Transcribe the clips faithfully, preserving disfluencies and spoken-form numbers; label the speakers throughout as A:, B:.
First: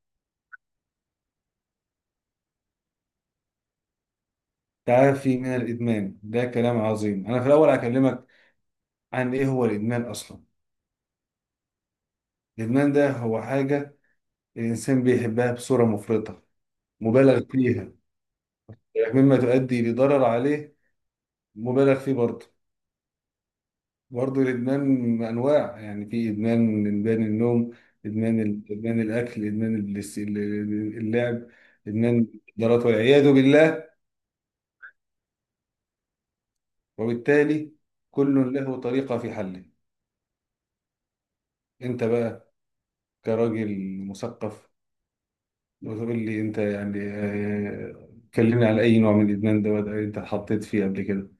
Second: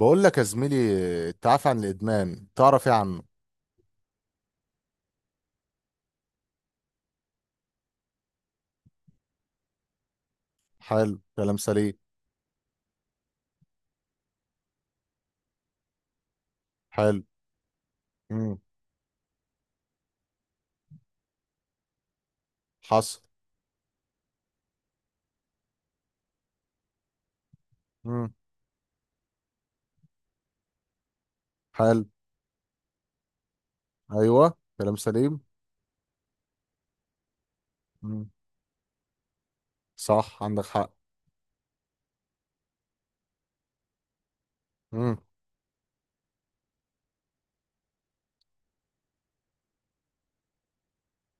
A: بقول لك يا زميلي، التعافي عن الادمان تعرف ايه عنه؟
B: تعافي من الإدمان ده كلام عظيم. أنا في الأول هكلمك عن إيه هو الإدمان أصلا.
A: حلو، كلام سليم.
B: الإدمان ده هو حاجة الإنسان بيحبها بصورة مفرطة
A: حلو.
B: مبالغ فيها
A: امم.
B: مما تؤدي لضرر عليه مبالغ فيه برضه.
A: حصل.
B: برضه الإدمان أنواع، يعني في إدمان إدمان النوم،
A: امم.
B: إدمان ال- إدمان الأكل، إدمان البلايس- اللعب،
A: حلو.
B: إدمان المخدرات والعياذ بالله.
A: ايوه، كلام سليم.
B: وبالتالي
A: امم.
B: كل له طريقة في حله.
A: صح، عندك حق.
B: أنت بقى كراجل مثقف وتقول لي، انت يعني آه، كلمني على اي نوع من الادمان ده، وده انت اتحطيت فيه قبل كده؟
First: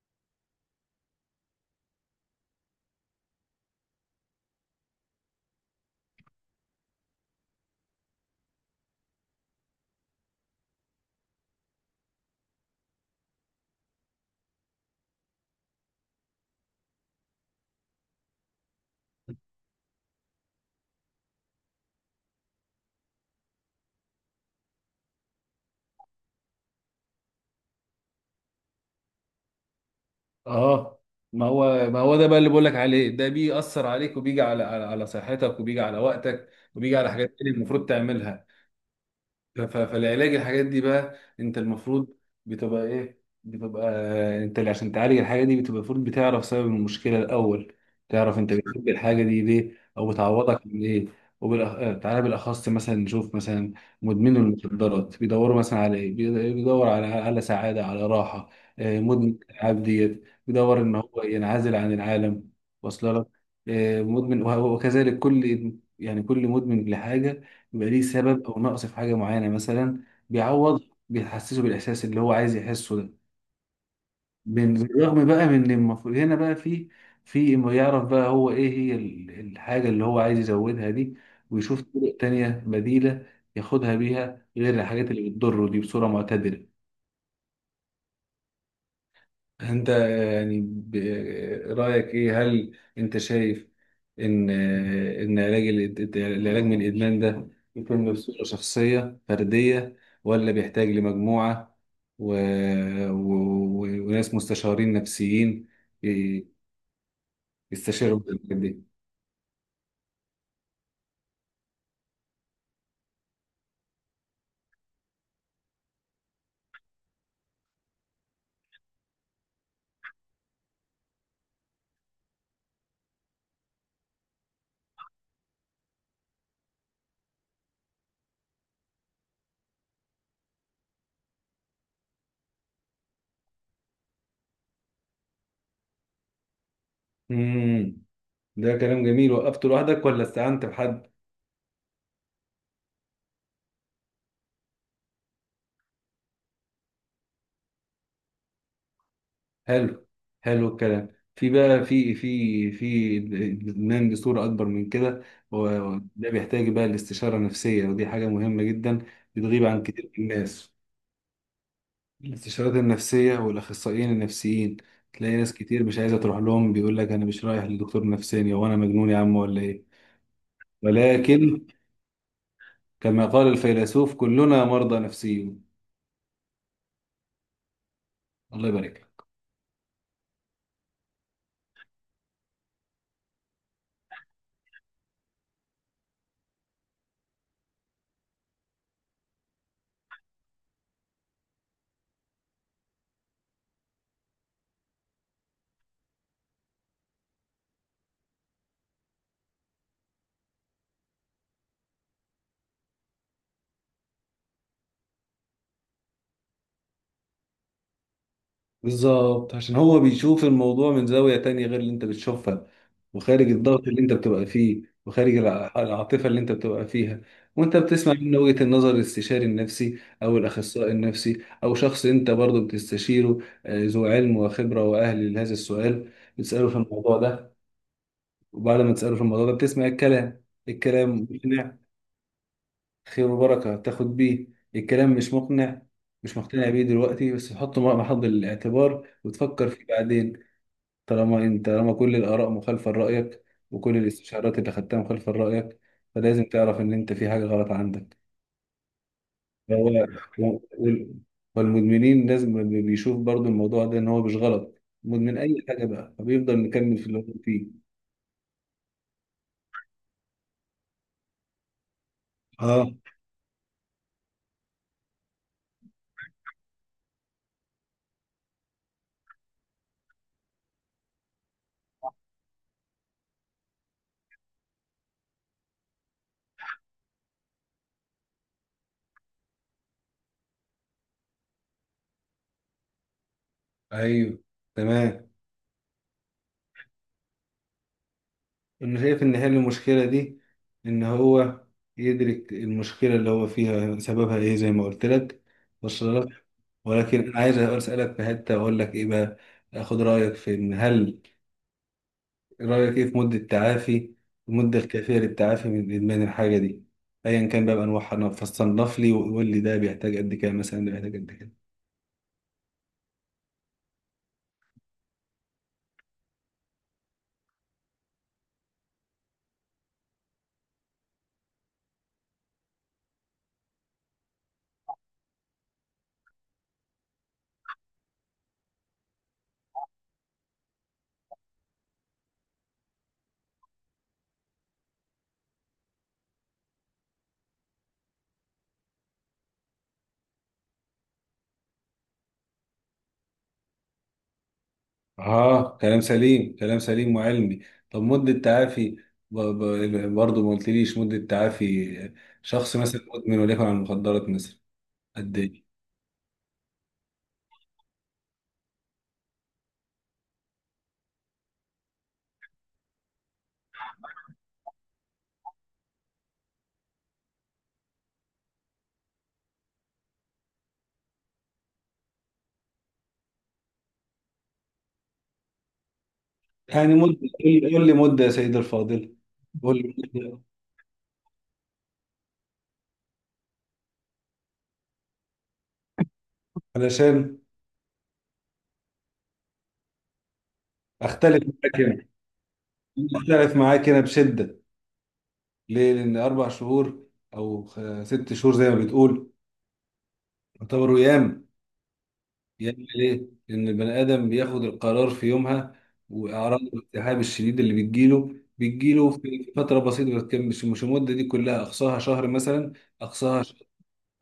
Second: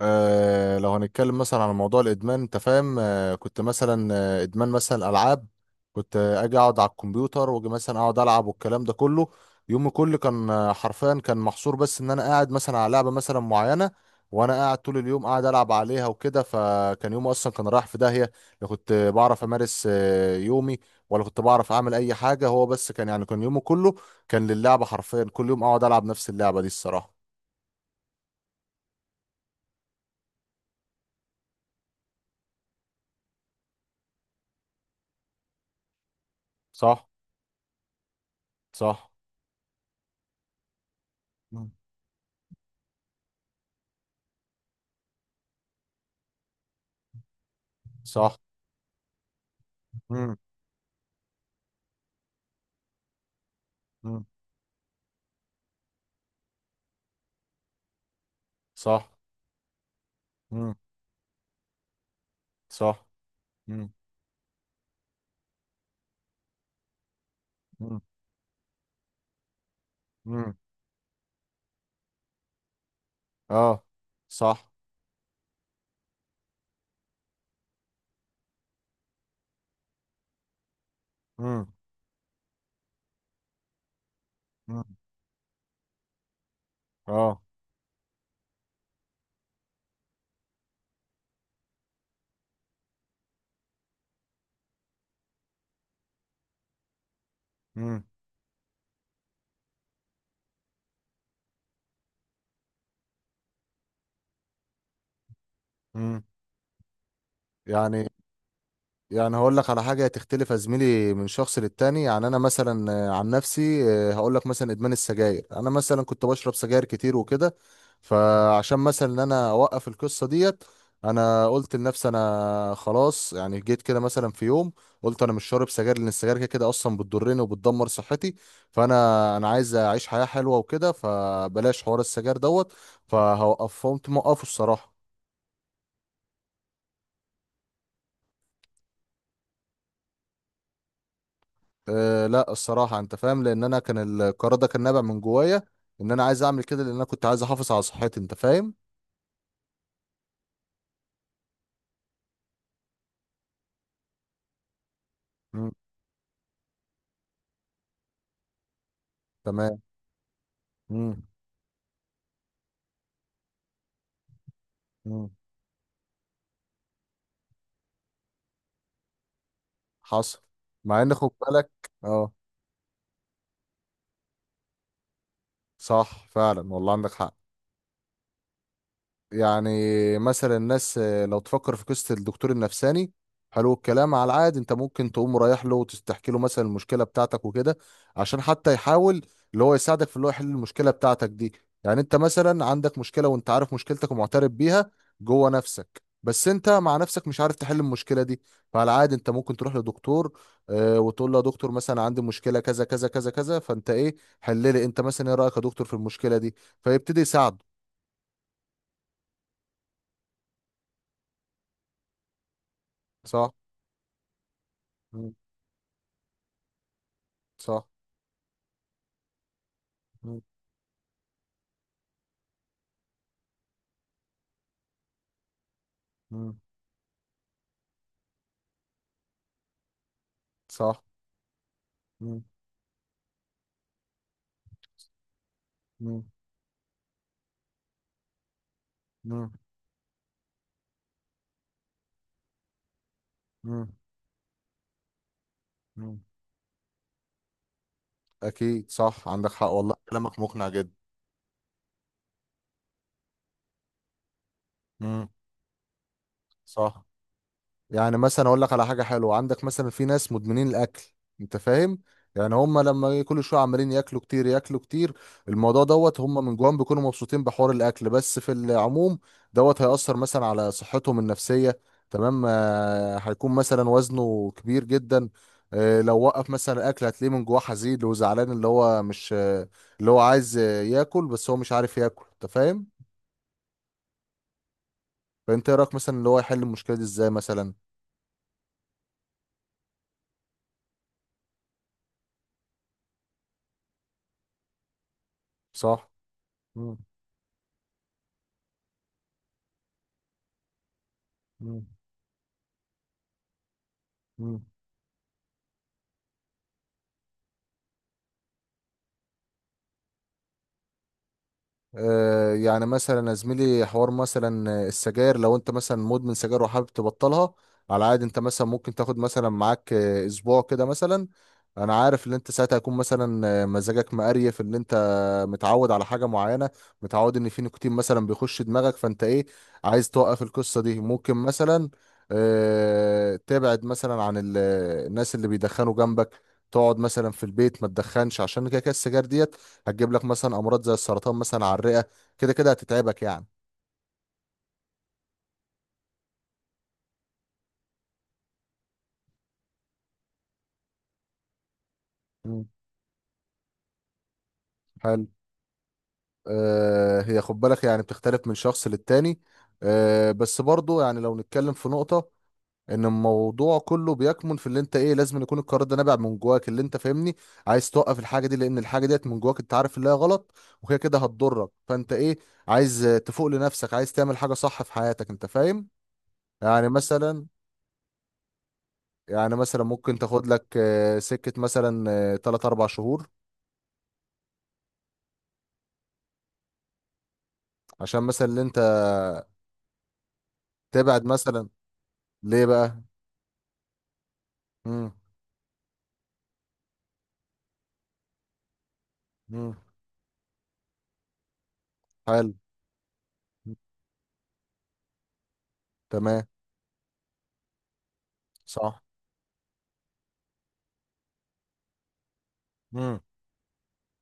A: آه، لو هنتكلم مثلا عن موضوع الادمان، انت فاهم، آه كنت مثلا آه ادمان مثلا العاب. كنت آه اجي اقعد على الكمبيوتر، واجي مثلا اقعد العب والكلام ده كله. يومي كله كان آه حرفيا كان محصور بس ان انا قاعد مثلا على لعبه مثلا معينه، وانا قاعد طول اليوم قاعد العب عليها وكده، فكان يومي اصلا كان رايح في داهيه. لا كنت بعرف امارس آه يومي، ولا كنت بعرف اعمل اي حاجه، هو بس كان يعني كان يومي كله كان للعبه، حرفيا كل يوم اقعد العب نفس اللعبه دي الصراحه.
B: اه، ما هو ما هو ده بقى اللي بقول لك عليه، ده بيأثر عليك، وبيجي على على على صحتك، وبيجي على وقتك، وبيجي
A: صح.
B: على حاجات تانية المفروض تعملها.
A: صح.
B: ف- ف- فالعلاج الحاجات دي بقى انت
A: مم.
B: المفروض بتبقى ايه، بتبقى انت اللي عشان تعالج الحاجه دي بتبقى المفروض بتعرف سبب المشكله الاول.
A: صح.
B: تعرف انت بتحب الحاجه دي ليه، او
A: مم.
B: بتعوضك من ايه. وبالأخ... آه، تعالى بالاخص مثلا نشوف، مثلا
A: مم.
B: مدمنوا المخدرات بيدوروا مثلا على ايه؟ بيد- بيدور على على سعاده، على راحه. آه،
A: صح.
B: مدمن الالعاب ديت
A: مم.
B: بيدور ان هو ينعزل عن العالم.
A: صح.
B: واصل لك؟
A: مم.
B: آه، مدمن وه- وكذلك كل، يعني كل مدمن لحاجه بيبقى
A: مم.
B: ليه سبب او نقص في حاجه معينه مثلا
A: مم.
B: بيعوض، بيحسسه بالاحساس اللي هو عايز يحسه ده.
A: اه. صح.
B: بن- بالرغم بقى من إن المفروض هنا بقى في، في إنه يعرف بقى هو ايه هي ال- الحاجه اللي هو عايز يزودها دي،
A: مم.
B: ويشوف طرق تانية بديله ياخدها بيها غير
A: مم.
B: الحاجات اللي بتضره دي، بصوره معتدله.
A: اه.
B: انت يعني ب- رأيك ايه، هل انت شايف ان ان علاج الإد- العلاج من الادمان ده
A: مم.
B: يكون بصورة شخصية فردية، ولا بيحتاج لمجموعة و... و... و... وناس مستشارين نفسيين
A: مم.
B: ي-
A: يعني
B: يستشيروا في الحاجات دي؟
A: يعني هقول لك على حاجة تختلف يا زميلي من شخص للتاني. يعني أنا مثلا آه، عن نفسي، آه، هقول لك مثلا إدمان السجاير. أنا مثلا كنت بشرب سجاير كتير وكده، فعشان مثلا إن أنا أوقف القصة ديت، أنا قلت لنفسي أنا خلاص، يعني جيت كده مثلا في يوم، قلت أنا مش شارب سجاير، لأن السجاير كده كده أصلا بتضرني وبتدمر صحتي. فأنا أنا عايز أعيش حياة حلوة وكده، فبلاش حوار السجاير دوت، فهوقف، فقمت موقفه الصراحة.
B: امم، ده كلام جميل. وقفته لوحدك ولا استعنت بحد؟
A: أه لا، الصراحة انت فاهم، لان انا كان القرار ده كان نابع من جوايا، ان انا عايز اعمل كده، لان انا كنت عايز احافظ على صحتي، انت فاهم.
B: حلو، حلو الكلام. في بقى في في في الادمان بصورة أكبر من كده،
A: مم.
B: وده بيحتاج بقى الاستشارة النفسية، ودي حاجة مهمة جدا بتغيب
A: تمام.
B: عن كتير من الناس.
A: مم.
B: الاستشارات النفسية والأخصائيين النفسيين
A: مم.
B: تلاقي ناس كتير مش عايزة تروح لهم، بيقول لك أنا مش رايح لدكتور نفساني، هو أنا مجنون يا عم ولا إيه؟
A: حصل. مع ان خد
B: ولكن
A: بالك. اه.
B: كما قال الفيلسوف، كلنا مرضى نفسيون.
A: صح فعلا، والله عندك حق.
B: الله يبارك لك.
A: يعني مثلا الناس، آه، لو تفكر في قصة الدكتور النفساني، حلو الكلام. على العاد انت ممكن تقوم رايح له وتحكي له مثلا المشكلة بتاعتك وكده، عشان حتى يحاول اللي هو يساعدك في اللي هو يحل المشكلة بتاعتك دي. يعني انت مثلا عندك مشكلة، وانت عارف مشكلتك ومعترف بيها جوه نفسك، بس انت مع نفسك مش عارف تحل المشكلة دي. فعلى العاد انت ممكن تروح لدكتور، آه، وتقول له يا دكتور مثلا عندي مشكلة كذا كذا كذا كذا، فانت ايه، حل لي، انت مثلا ايه رأيك يا دكتور في المشكلة دي؟ فيبتدي يساعده.
B: بالظبط، عشان هو بيشوف الموضوع من زاوية تانية غير اللي انت بتشوفها، وخارج
A: صح.
B: الضغط اللي انت بتبقى فيه،
A: مم.
B: وخارج الع- العاطفة اللي انت بتبقى فيها، وانت
A: صح.
B: بتسمع منه وجهة النظر، الاستشاري النفسي او
A: مم.
B: الاخصائي النفسي او شخص انت برضو بتستشيره، آه، ذو علم وخبرة واهل لهذا السؤال.
A: مم.
B: بتسأله في الموضوع ده، وبعد ما تسأله في الموضوع ده بتسمع الكلام،
A: صح.
B: الكلام مقنع،
A: مم.
B: خير وبركة تاخد بيه. الكلام مش مقنع،
A: مم.
B: مش مقتنع بيه دلوقتي، بس تحطه مع محض الاعتبار
A: مم.
B: وتفكر فيه بعدين. طالما انت، طالما كل الاراء مخالفه لرايك،
A: مم.
B: وكل الاستشارات اللي خدتها مخالفه لرايك،
A: مم.
B: فلازم تعرف ان انت في حاجه غلط عندك.
A: أكيد صح، عندك حق والله،
B: هو
A: كلامك مقنع جدا.
B: وال- والمدمنين لازم بي- بيشوف برضو الموضوع ده ان هو مش غلط.
A: مم.
B: مدمن اي حاجه بقى فبيفضل مكمل
A: صح.
B: في اللي هو فيه.
A: يعني مثلا اقول لك على حاجه حلوه، عندك مثلا في ناس مدمنين الاكل، انت فاهم. يعني هم
B: اه،
A: لما كل شويه عمالين ياكلوا كتير، ياكلوا كتير، الموضوع دوت هم من جواهم بيكونوا مبسوطين بحوار الاكل، بس في العموم دوت هيأثر مثلا على صحتهم النفسيه. تمام، آه، هيكون مثلا وزنه كبير جدا. آه، لو وقف مثلا الاكل، هتلاقيه من جواه حزين وزعلان، اللي هو مش آه، اللي هو عايز آه، ياكل بس هو مش عارف ياكل، انت فاهم.
B: ايوه، تمام.
A: فانت إيه رايك مثلا اللي هو يحل المشكله دي ازاي مثلا؟
B: انا شايف ان حل المشكله دي ان هو يدرك المشكله اللي هو فيها سببها ايه، زي ما قلت لك.
A: صح.
B: وصل لك؟
A: مم.
B: ولكن انا عايز اسالك في حته، اقول لك ايه بقى، اخد رايك في ان هل،
A: مم.
B: إيه رأيك إيه في مدة تعافي،
A: مم.
B: المدة الكافية للتعافي من إدمان الحاجة دي أيا كان بقى بأنواعها. أنا فصنف لي وقول لي، ده بيحتاج قد كده مثلا، ده بيحتاج قد كده.
A: آه، يعني مثلا يا زميلي حوار مثلا السجاير، لو انت مثلا مدمن سجاير وحابب تبطلها، على عادي انت مثلا ممكن تاخد مثلا معاك آه، اسبوع كده مثلا. انا عارف ان انت ساعتها هيكون مثلا آه، مزاجك مقريف، ان انت متعود على حاجه معينه، متعود ان في نيكوتين مثلا بيخش دماغك، فانت ايه، عايز توقف القصه دي. ممكن مثلا آه، تبعد مثلا عن ال- الناس اللي بيدخنوا جنبك، تقعد مثلا في البيت ما تدخنش، عشان كده كده السجاير دي هتجيب لك مثلا امراض زي السرطان مثلا على الرئه، كده كده هتتعبك يعني.
B: آه، كلام سليم، كلام سليم وعلمي. طب مدة تعافي، ب- ب- برضه ما قلتليش مدة تعافي.
A: مم.
B: شخص مثلا مدمن وليكن على المخدرات مثلا،
A: حلو.
B: قد إيه؟
A: آه هي خد بالك يعني بتختلف من شخص للتاني. آه بس برضو يعني لو نتكلم في نقطة، ان الموضوع كله بيكمن في اللي انت ايه، لازم يكون القرار ده نابع من جواك، اللي انت فاهمني، عايز توقف الحاجة دي، لان الحاجة ديت من جواك انت عارف اللي هي غلط، وهي كده هتضرك، فانت ايه، عايز آه، تفوق لنفسك، عايز تعمل حاجة صح في حياتك، انت فاهم. يعني
B: يعني مدة،
A: مثلا
B: قول لي، قول لي مدة يا سيدي الفاضل.
A: يعني
B: قول
A: مثلا
B: لي
A: ممكن
B: مدة
A: تاخد لك آه، سكة مثلا تلاتة اربع شهور،
B: علشان
A: عشان مثلا اللي انت تبعد
B: أختلف
A: مثلا.
B: معاك هنا،
A: ليه بقى؟
B: أختلف معاك هنا بشدة.
A: امم.
B: ليه؟ لأن أربع شهور أو خ- ست شهور زي ما بتقول
A: امم.
B: يعتبروا أيام.
A: حلو.
B: أيام ليه؟ لأن
A: مم.
B: البني آدم بياخد القرار في يومها،
A: تمام.
B: وأعراض الالتهاب الشديد اللي بتجيله
A: صح.
B: بتجيله في فترة بسيطة ما بتكملش. مش المدة دي كلها، أقصاها شهر مثلا.
A: امم.
B: أقصاها شهر،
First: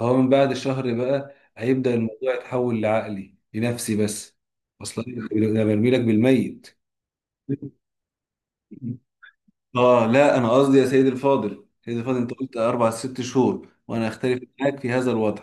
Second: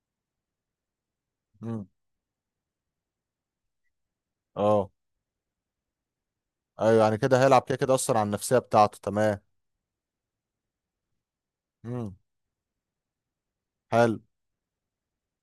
B: هو من بعد الشهر بقى
A: امم.
B: هيبدأ الموضوع يتحول لعقلي لنفسي بس.
A: اه.
B: أصلا أنا برمي لك بالميت.
A: ايوه يعني كده هيلعب كده كده اصلا على النفسيه بتاعته، تمام.
B: اه لا، انا قصدي يا سيدي الفاضل، سيدي
A: امم.
B: الفاضل انت قلت اربع ست شهور، وانا
A: حلو.
B: اختلف معاك في هذا الوضع.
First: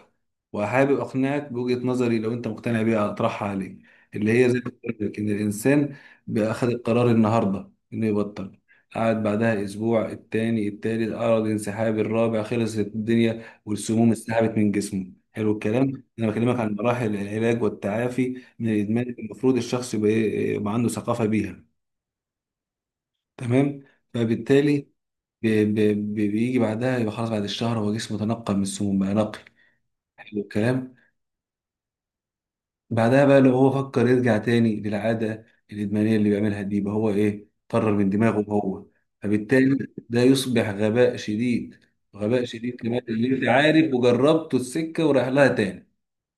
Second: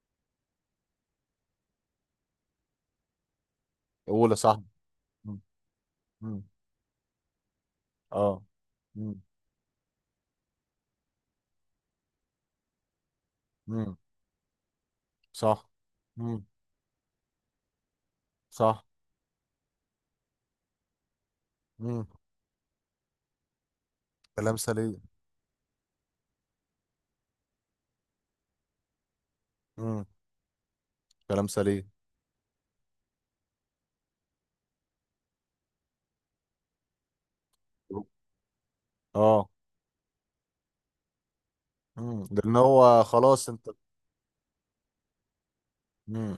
B: وحابب اقنعك بوجهة نظري، لو انت مقتنع بيها اطرحها عليك،
A: اولى
B: اللي هي
A: صح.
B: زي ما قلت لك، ان
A: امم.
B: الانسان
A: امم.
B: بأخذ القرار النهارده انه
A: اه.
B: يبطل.
A: امم.
B: قعد بعدها اسبوع، التاني، التالت اعرض انسحاب، الرابع خلصت الدنيا
A: امم.
B: والسموم انسحبت من جسمه. حلو
A: صح.
B: الكلام. انا
A: امم.
B: بكلمك عن مراحل العلاج والتعافي من
A: صح.
B: الادمان. المفروض الشخص يبقى إيه، يبقى عنده ثقافة بيها.
A: امم.
B: تمام،
A: كلام
B: فبالتالي
A: سليم.
B: ب- ب- بيجي بعدها يبقى خلاص، بعد الشهر هو جسمه تنقى من السموم، بقى نقي.
A: امم.
B: حلو الكلام.
A: كلام سليم.
B: بعدها بقى لو هو فكر يرجع تاني للعادة الإدمانية اللي بيعملها دي، يبقى هو إيه، طرر من دماغه هو.
A: اه.
B: فبالتالي ده يصبح غباء شديد.
A: امم
B: غباء
A: لان
B: شديد كمان،
A: هو
B: اللي أنت
A: خلاص انت.
B: عارف وجربته السكة وراح لها تاني.
A: مم.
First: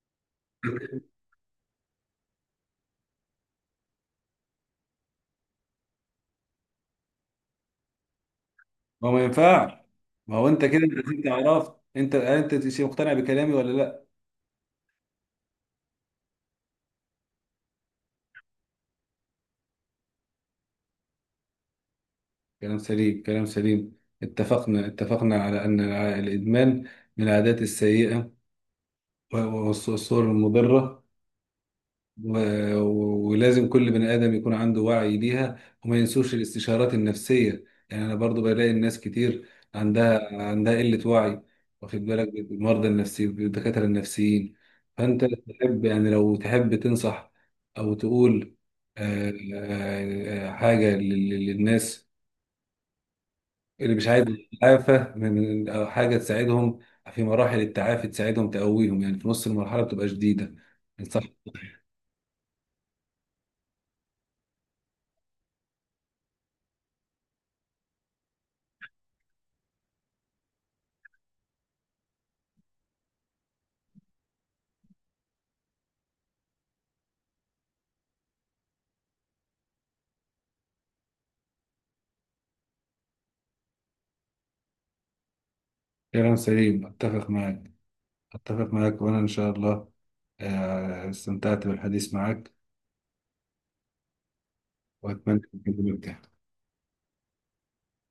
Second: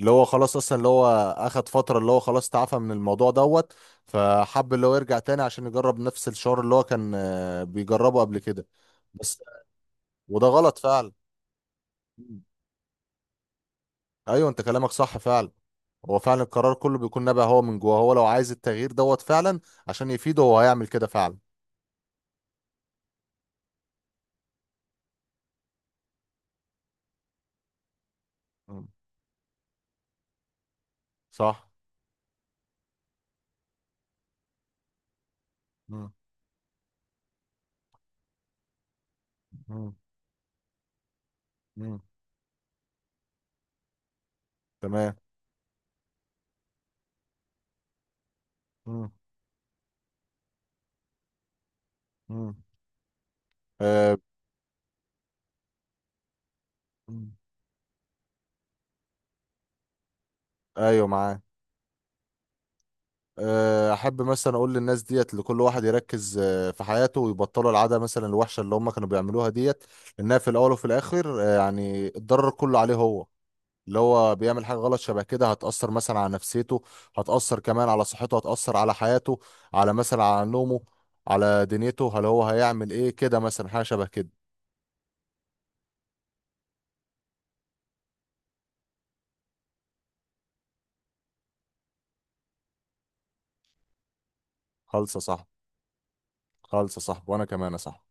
A: اللي هو خلاص اصلا، اللي هو اخد فترة، اللي هو خلاص تعافى من الموضوع دوت، فحب اللي هو يرجع تاني عشان يجرب نفس الشعور اللي هو كان آه، بيجربه قبل كده،
B: ما هو ما
A: بس.
B: ينفعش. ما
A: وده
B: هو أنت
A: غلط
B: كده،
A: فعلا.
B: أنت كده عرفت. أنت،
A: مم.
B: أنت مقتنع بكلامي ولا لأ؟
A: ايوه انت كلامك صح فعلا. هو فعلا القرار كله بيكون نابع هو من جوه هو، لو عايز التغيير دوت فعلا عشان يفيده، هو هيعمل كده فعلا.
B: كلام سليم، كلام سليم. اتفقنا، اتفقنا على أن الع- الإدمان من العادات السيئة
A: مم.
B: والصور المضرة،
A: صح.
B: و- و- ولازم كل بني آدم يكون عنده وعي بيها. وما
A: مم.
B: ينسوش الاستشارات النفسية، يعني أنا برضو بلاقي الناس كتير
A: مم.
B: عندها عندها قلة وعي، واخد
A: مم.
B: بالك، بالمرضى النفسي، بالدكاترة النفسيين.
A: تمام.
B: فأنت تحب يعني، لو تحب تنصح أو تقول
A: مم.
B: آه، آه، آه، حاجة لل- لل- للناس
A: مم.
B: اللي مش
A: آه.
B: عايز يتعافى من من- أو حاجة تساعدهم في
A: مم.
B: مراحل التعافي، تساعدهم تقويهم، يعني في نص المرحلة بتبقى شديدة.
A: ايوه، معاك. آه، احب مثلا اقول للناس ديت، لكل واحد يركز آه، في حياته ويبطلوا العاده مثلا الوحشه اللي هم كانوا بيعملوها ديت، لانها في الاول وفي الاخر آه، يعني الضرر كله عليه هو، اللي هو بيعمل حاجه غلط شبه كده هتاثر مثلا على نفسيته، هتاثر كمان على صحته، هتاثر على حياته، على مثلا على نومه، على دنيته. هل هو هيعمل ايه كده مثلا حاجه شبه كده؟
B: كلام سليم، أتفق معك، أتفق معك وأنا إن شاء الله آه، استمتعت بالحديث معك،
A: خالصه
B: وأتمنى
A: صح.
B: أن أكلمك تاني.
A: خالصه صح، وانا كمان صح.